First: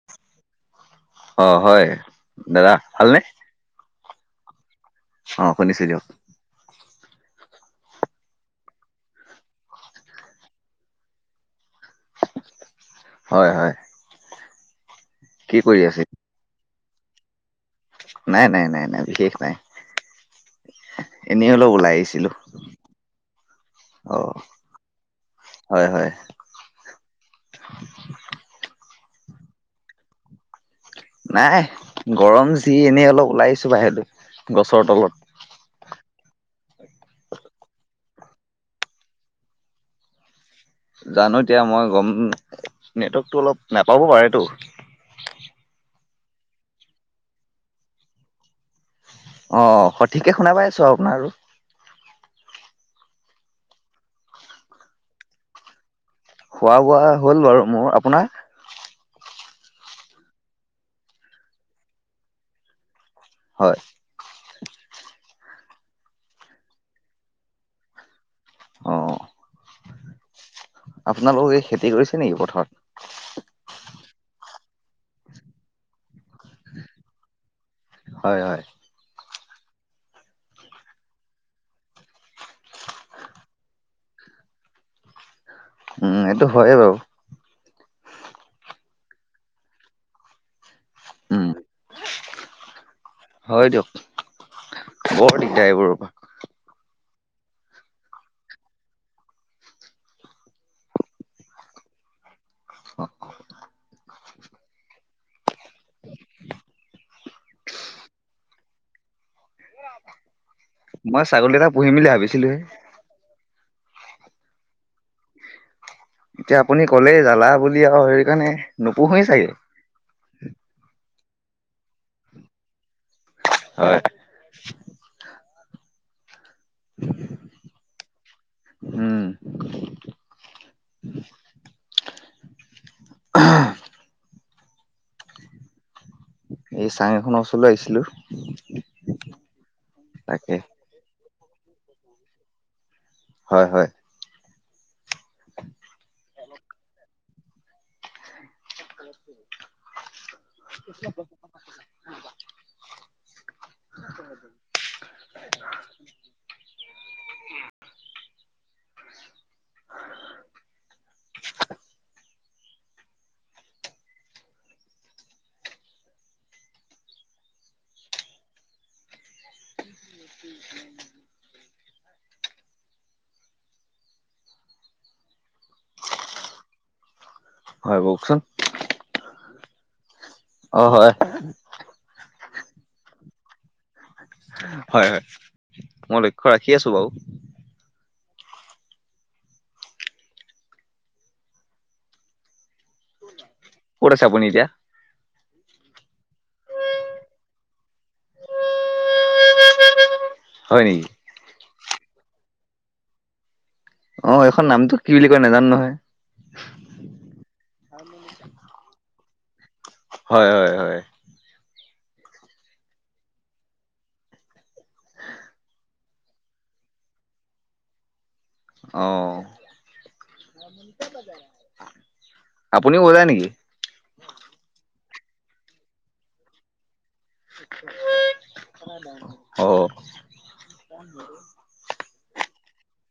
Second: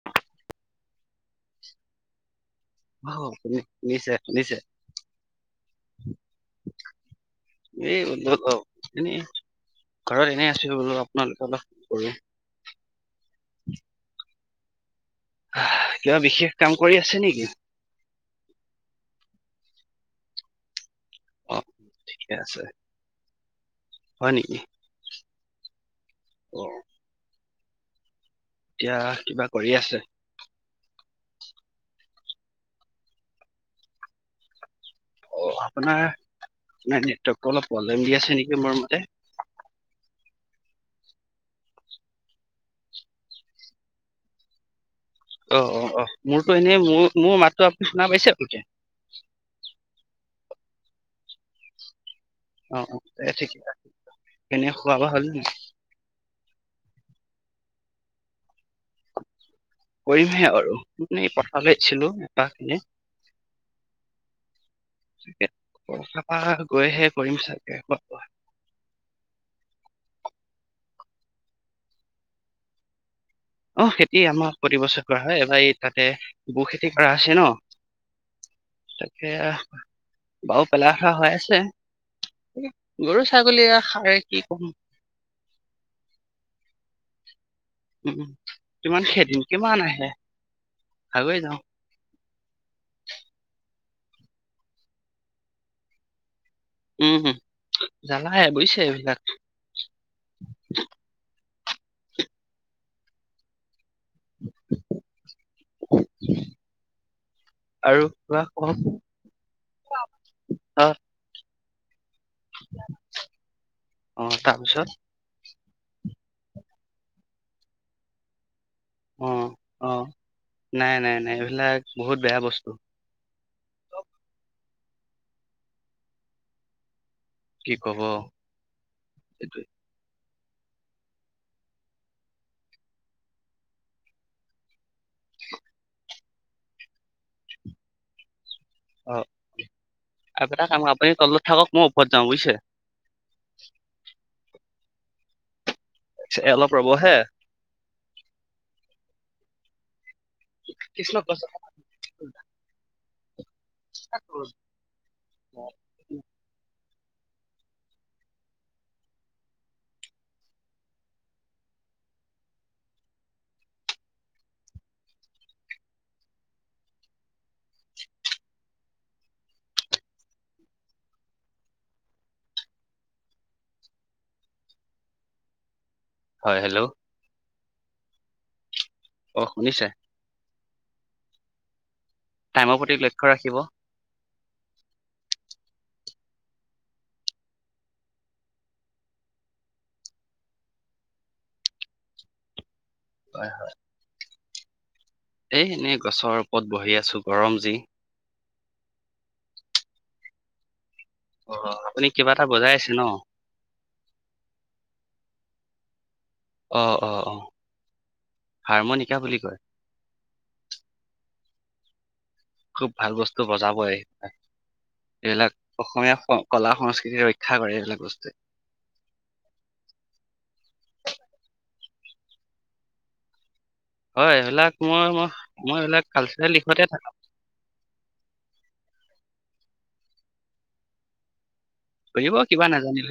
[inaudible] অ হয় দাদা ভালনে অহ নি নিচে নিচে। অ', শুনিছে দিয়ক। [inaudible] এই বল এনে ঘৰত এনেই আছো বোলো আপোনালোকে অলপ কৰ হয় হয়। কি কৰি আছে কিবা বিশেষ কাম কৰি আছে নেকি? নাই নাই নাই নাই বিশেষ নাই এনেই অ অলপ ওলাই আহিছিলো। ঠিকে আছে হয় অ', নেকি হয় হয় [inaudible] এতিয়া কিবা কৰি আছে? নাই গৰম যি এনেই অলপ ওলাইছো বাহিৰত গছৰ তলত অ', আপোনাৰ নেটকৰ্টো অলপ প্ৰব্লেম দি আছে নেকি মোৰ মতে জানো এতিয়া মই গম নেটৱৰ্কতটো অলপ নাপাব পাৰেটো অ', অ', অ', মোৰতো এনেই মোৰ মোৰ মাতো আপুনি শুনা পাইছে অ', সঠিকে শুনাপাই আছো আপোনাৰো অ', অ', ঠিকে এনে খোৱা বোৱা হল নি? খোৱা বোৱা হ'ল বাৰু মোৰ আপোনাৰ? কৰিমহে আৰু পঠ লছিলো এটা খিনি হয় তাৰপৰা গৈ হে কৰিম চাগে অ' আপোনালোকৰ এই খেতি কৰিছে নেকি পথাৰত? অ', খেতি আমাক প্ৰতি বছৰ কৰা হয় এইবাৰ এই তাতে বু খেতি কৰা আছে ন হয় হয় তাকে বাাৰু পেলাখা হৈ আছে গৰু ছাগলীয়ে সাৰে কি কম উম এইটো হয় বাৰু উম কিমান খেদিম কিমান আহে খাবে ন উম হয় দিয়ক বৰ দিগদাৰ এইবোৰৰ পৰা উম জালাহে বুজিছে এইবিলাক [inaudible] আৰু কোৱা অ', অ' মই ছাগলী এটা পুহিম বুলি ভাবিছিলোহে অ', তাৰপিছত? এতিয়া আপুনি ক'লেই জালা বুলি আৰু সেইৰিকাৰণে নোপোহো অ ছাগে। অ', নাই নাই নাই এইবিলাক বহুত বেয়া বস্তু হয়। কি কব উম সেইটোৱে এই চাং এখনৰ ওচৰলৈ আহিছিলো অ তাকে আৰুপটা কাম আপুনি তলত থাকক মই ওপৰত যাওঁ বুজিছে? হয় হয় ও অলপ ৰ'ব হে কৃষ্ণ পচন্দ এক ৰজ খ ৰ হয় হেল্ল' হয় কওকচোন অ শুনিছে? অ হয় টাইমৰ প্ৰতি লক্ষ্য ৰাখিব হয় হয় মই লক্ষ্য ৰাখি আছো বাৰু হয় হয় কত আছে আপুনি এতিয়া এই এনেই গছৰ ওপৰত বহি আছো গৰম যি হয় নেকি অ আপুনি কিবা এটা বজাই আছে ন অ এইখন নামটো কি বুলি কয় নাজানো নহয় অ অ অ হাৰমনিকা বুলি কয় হয় হয় হয় খুব ভাল বস্তু বজাবই এইবিলাক অসমীয়া কলা সংস্কৃতি ৰক্ষা কৰে এইবিলাক বস্তুৱে অ আপুনিও ওলায় নেকি হয় এইবিলাক মই মই মই এইবিলাক কালচাৰেল দিশতে থাকো অ ক বিব কিবা নাজানিব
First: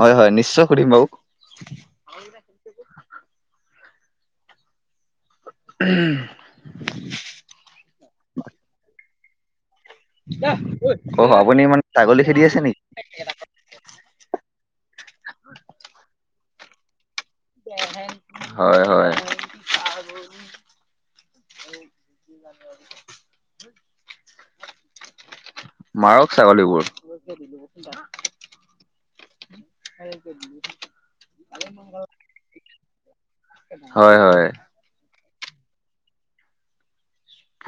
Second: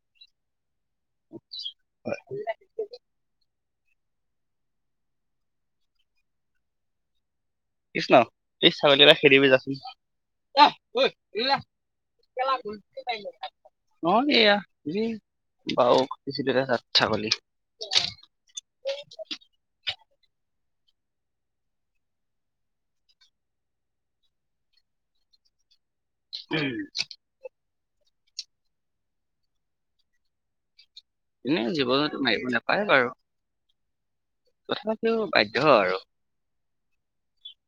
হয় হয় নিশ্চয় সুধম বাৰু হয় উম তছ ন ত ছাগলী বা খেদিবি যাচোন আহ অ অয়া আপুনি মানে ছাগলী খেদি আছে নেকি বাওছিল আচ্ছা কলি হয় হয় আৰু উ ধন্যবাদটো মাৰক ছাগলীবোৰ ৰিলোৰি এনে জীৱনতো মাৰিব নাপায় বাৰু হয় হয় তথাপাপিও বাধ্য আৰু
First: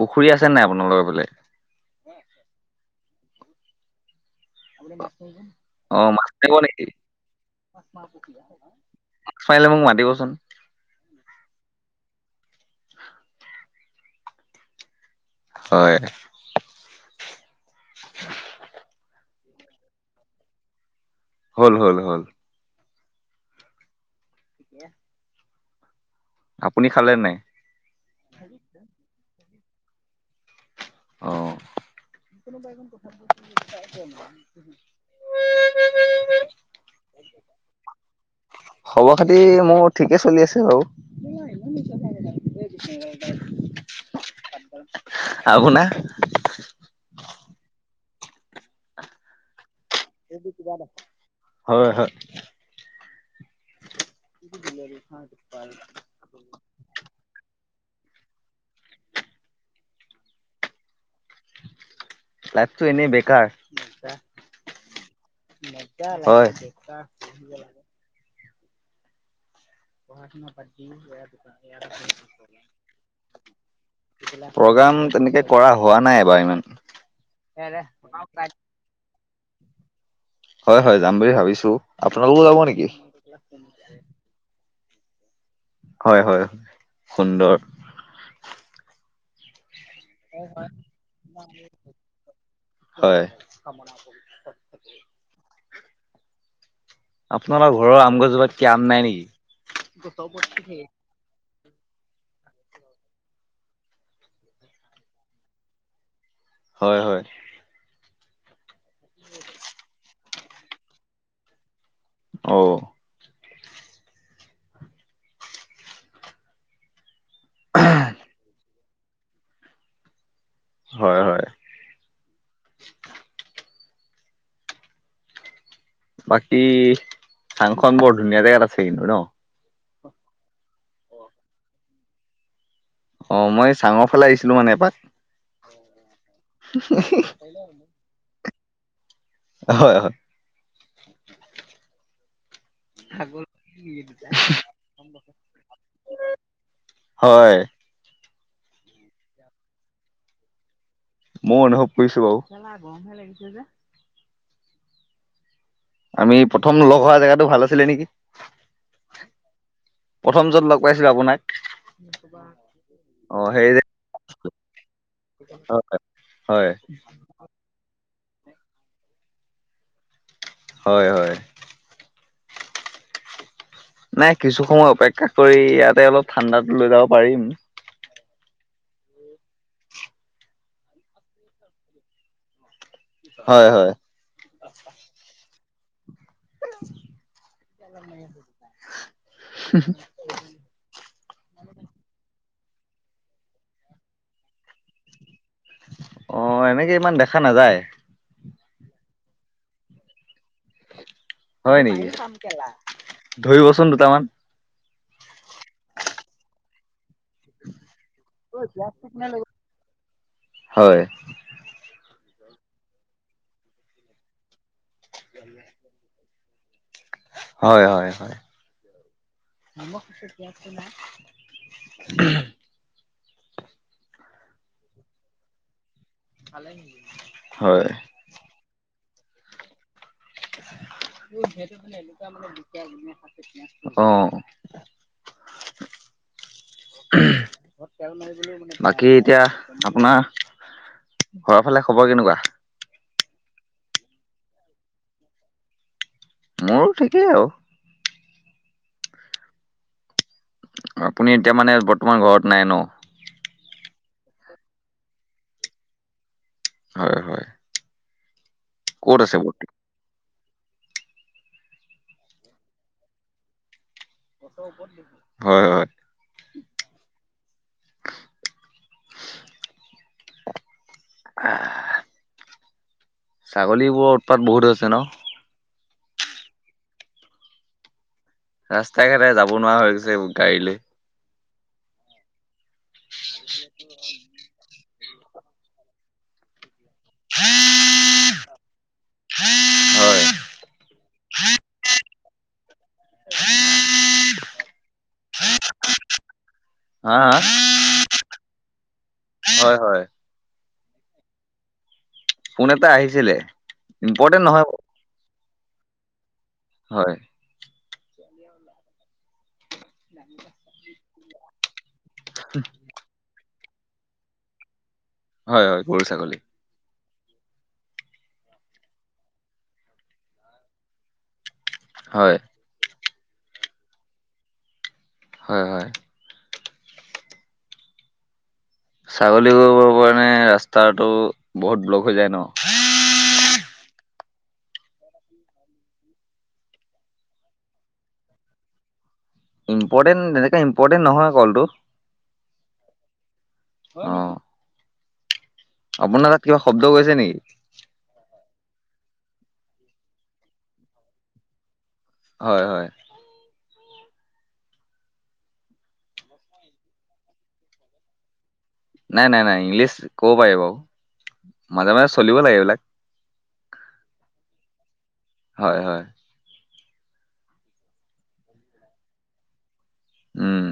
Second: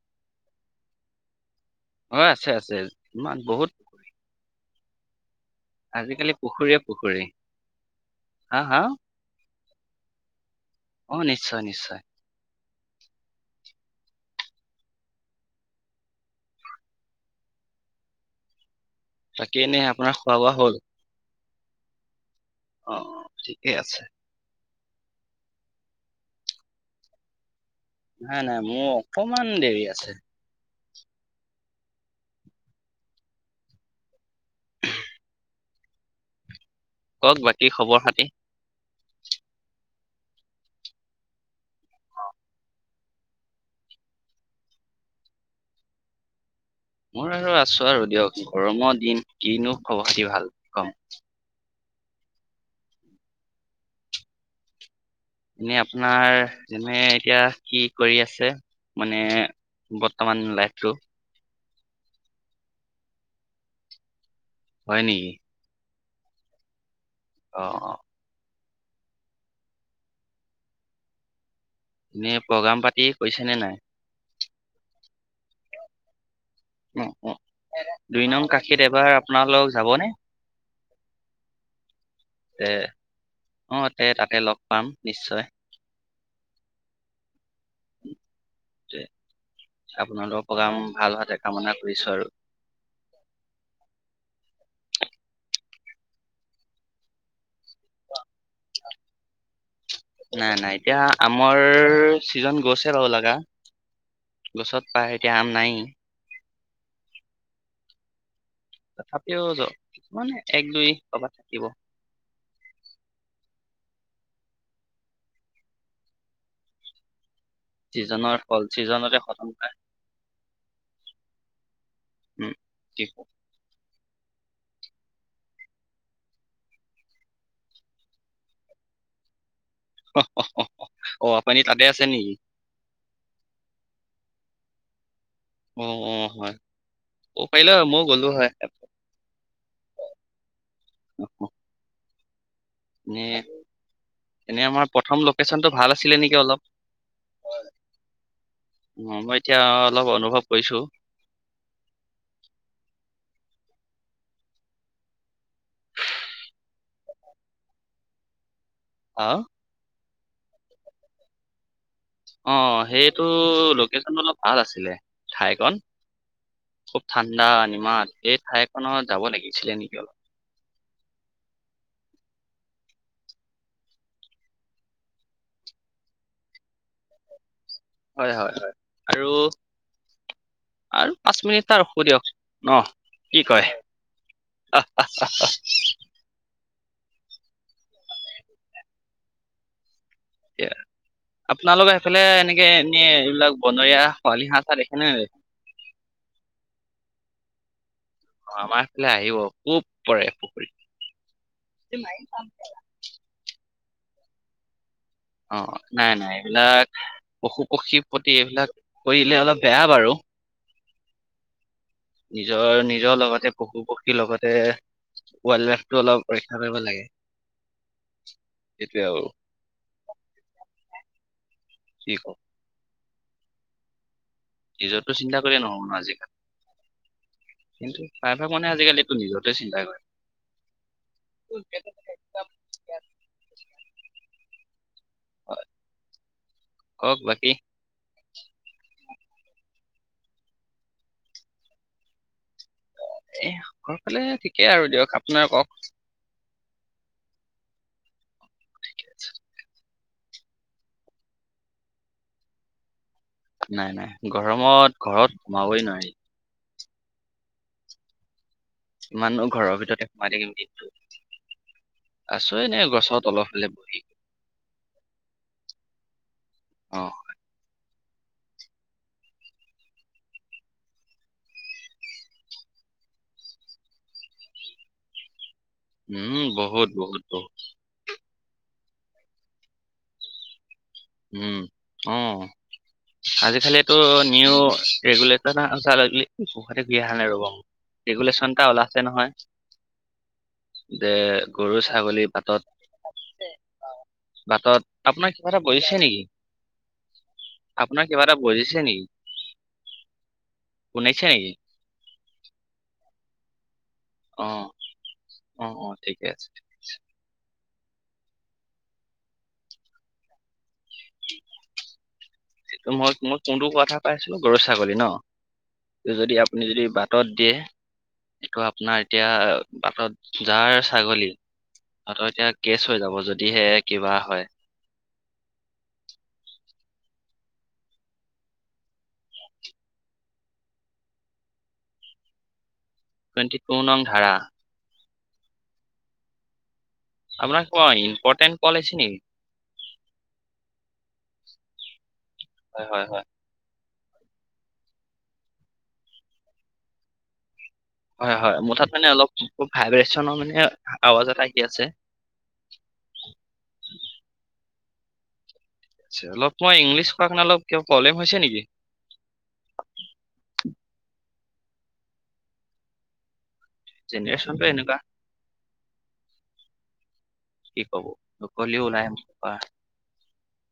পুখুৰী আছে নাই আপোনালোকৰ ফালে হয় আছে আছে তোমাক বহুত অ আজিকালি ন পুখুৰীয়ে পুখুৰী হা হা চাইিলে মোক মাতিবচোন অ নিশ্চয় নিশ্চয় হয় হয় তাকে এনে আপোনাৰ খোৱা, বোৱা হ'ল? হ'ল, হ'ল, হ'ল। অ, ঠিকেই আছে। আপুনি খালে নাই? নাই, নাই মোৰ অকমান দেৰি আছে। অ [unintelligible] [unintelligible] কওক বাকী খবৰ-খাতি? খবৰ-খাতি মোৰ ঠিকেই চলি আছে বাৰু। [inaudible] আৰু শুনা মই আৰু আছো আৰু দিয়ক গৰমৰ দম কিনো খব খাতি। সটোকিবান হয়, হয়। এনে আপোনাৰ এনে এতিয়া কি কৰি আছে মানে? বৰ্তমান লাইফটো লাইটো এনেই বেকাৰ হয় নেকি। হয়। অ', অ'। [inaudible] এনেই প্ৰগ্ৰাম পাতি কৰিছে নে নাই? প্ৰগ্ৰাম তেনেকে কৰা হোৱা নাইবাৰু ইমান। উ, দুই নং কাশিত এবাৰ আপোনাল লগ যাবনে? হয়, হয় যাম বুলি ভাবিছো আপোনালোকো যাব এ নেকি? অ, তে-তাতে লগ পাম নিশ্চয়। হয়, হয় সুন্দৰ। আপোনালোকৰ প্ৰগ্ৰাম ভাল হাতে কামনা কৰিছো আৰু। হয়। আপোনালোকৰ ঘৰৰ আম গছজোপাত ক আম নাই নাই নাই নেকি? এতিয়া আমৰ ছিজন গছে বাৰু লগা গছত পায় এতিয়া আম নাই। হয়, হয়। তথাপিও য কিছুমান এক, দুই কৰবাত থাকিব। অঔ। সিজনৰ ফল সিজনতে সতম পায়। হয়, হয়। [inaudible] বাকী থাংখনন বৰ ধুনীয়া জেগাত আছে হনো ন। অহ, পানী তাতে আছে নেকি? অ, মই চাঙৰ ফালে আহিছিলো মানে এপাত। অ', অ', হয় ক'ব পাৰিলে মই গ'লো হয়। হয়, হয়। অ'। এনে আমাৰ প্ৰথম লোকেশ্যনটো ভাল আছিলে নেকি অলপ হয়। অ, মই এতিয়া অলপ অনুভৱ কৰিছো। মই অনুভৱ কৰিছো বাৰুম যে আমি প্ৰথম লগ হোৱা জেগাতটো ভাল আছিলে নেকি? হা? প্ৰথম য'ত লগ পাইছিলো আপোনাক অ, সেইটো অ' সেই যে লোকেশচনটো অলপ ভাল আছিলে ঠাইকন। হয় হয়। খুব ঠাণ্ডা নিমাত এই ঠাইখনত যাব লাগিছিলে নেকি অলপ। হয় হয়। নাই কিছু সময় অপেক্ষা কৰি ইয়াতে অলপ ঠাণ্ডাো লৈ যাব পাৰিম। হয়, হয়, হয়, আৰু আৰু পাঁচ মিনিটটা ৰখো দিয়ক ন কি হয় কয়? হয় [inaudible] এয়া আপোনালোকৰ এইফালে এনেকে এনে এইবিলাক বনৰীয়া খৰালি হাঁহ চাহ দেখে নে? অ, এনেকে ইমান দেখা নাযায়। অ, আমাৰ ফালে আহিব খুব পৰে পুখুৰীত। হয় নেকি? ধৰিবচোন দুটামান। অ, নাই নাই এইবিলাক পশু পক্ষীৰ প্ৰতি এইবিলাক কৰিলে অলপ বেয়া বাৰু। হয়। নিজৰ নিজৰ লগতে পশু পক্ষীৰ লগতে ৱাইল্ড লাইফতটো অলপ ৰক্ষা কৰিব লাগে। হয়, হয়, হয়। [inaudible] সেইটোৱে আৰু কি কম নিজৰতো চিন্তা কৰিলে নহব ন আজিকাল হয়। প্ৰাইভাগ মানে আজিকালিতটো নিজৰতোৱে চিন্তা কৰে। [inaudible] অ, কওক বাকি? বাকী এতিয়া আপোনাৰ ঘৰৰ ফালে খবৰ কেনেকুৱা? এ ঘৰ ফালে ঠিকেই আৰু দিয়ক আপোনাৰ কওক? মোৰো ঠিকে আৰু। [unintelligible] আপুনি এতিয়া মানে বৰ্তমান ঘৰত নাই ন? নাই, নাই, গৰমত ঘৰত সোমাবই নোৱাৰি। হয়, হয়। ক'ত কিমান আছে নো বৰ্ত ঘৰৰ ভিতৰতে [inaudible] আছোঁ এনে গছৰ তলৰ ফালে বহি। হয়, হয়। অ, অ, ছাগলীবোৰৰ উৎপাত বহুত হৈছে ন? উম, বহুত বহুত বহুত। ৰাস্তা ঘাটে যাব নোৱাৰা হৈ গৈছে গাড়ী লৈ। উম, অ, আজিকালিটো নিউ ৰেগুলেটৰ [inaudible] নাই ৰ'বা। ৰেগুলেশ্যনটা ওলাইছে নহয়। হয়। যে গৰু ছাগলী বাতত বাটত আপোনাৰ কিবা এটা বজিছে নেকি? হা? আপোনাৰ কিবা এটা বুজিছে নেকি? হয়, হয়। শুনাইছে নেকি? পোন এটা আহিছিলে। ইম্পৰ্টেণ্ট নহয় অ', অ, অ, ঠিকে আছে। হয়। [inaudible] সটো মই কোনটো কথা পাইছিলো গৰু ছাগলী ন হয় হয় গৰু তো যদি ছাগলী আপুনি যদি বাটত দিয়ে এইটো আপোনাৰ এতিয়া বাটত যাৰ ছাগলী তহঁতৰ হয় এতিয়া কেচ হৈ যাব যদিহে কিবা হয়। হয় হয়। ছাগলী কাৰণে ৰাস্তাটো বহুত ব্লক হৈ যায় ন টুৱেন্টি টো নং ধাৰা [inaudible] আপোনাৰ ক ইম্পৰ্টেণ্ট কলেজ নি ইম্পৰ্টেণ্ট এনেকৈ ইম্পৰ্টেণ্ট নহয় কলটো হয় হয় হয়। অ' আপোনাৰ তাত কিবা শব্দ কৈছে নেকি? হয় হয় মোৰ তাত মানে অলপ ভাইব্ৰেচনৰ মানে আৱাজ এটা কি আছে। হয় হয়। আ অলপ মই ইংলিছ ক নে অলপ কিবা প্ৰব্লেম হৈছে নেকি? নাই নাই নাই ইংলিছ ক'ব পাৰি বাৰু মাজে মাজে চলিব লাগে এইবিলাক। জেনেৰেশ্যনটো এনেকুৱা। হয় হয়। কি কব নকলেও ওলাই উম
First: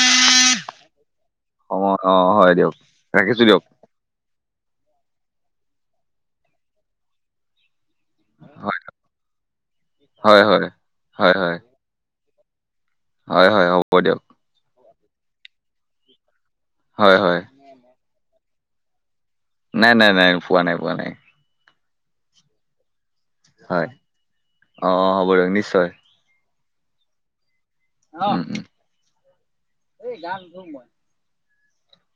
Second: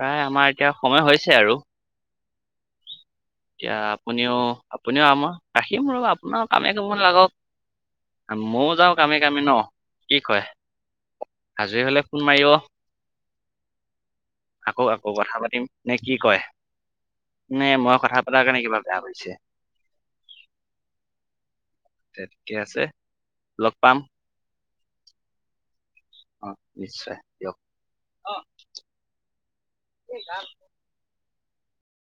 প্ৰায় আমাৰ এতিয়া সময় হৈছে আৰু। সময় অ', হয় দিয়ক ৰাখিছো দিয়ক। এতিয়া আপুনিও আপুনিও আমাৰ ৰাখিম ৰ আপোনাৰ কামে কৰিব নালাগক। হয়। ময়ও যাও কামে কামে ন কি হয় কয় হয় হয় হয় আজৰি হলে ফোন মাৰিব। হয় হয় হ'ব দিয়ক। আকৌ আকৌ কথা পাতিম নে কি কয়। হয় হয়। নে মই কথা পতাৰ কাৰণে কিবা বেয়া পাইছে। নাই নাই নাই পোৱা নাই পোৱা নাই। তে ঠিকে আছে। লগ হয় পাম অ', অ', হ'ব দিয়ক নিশ্চয়। অ', নিশ্চয় দিয়ক। অ', এই গান ম মই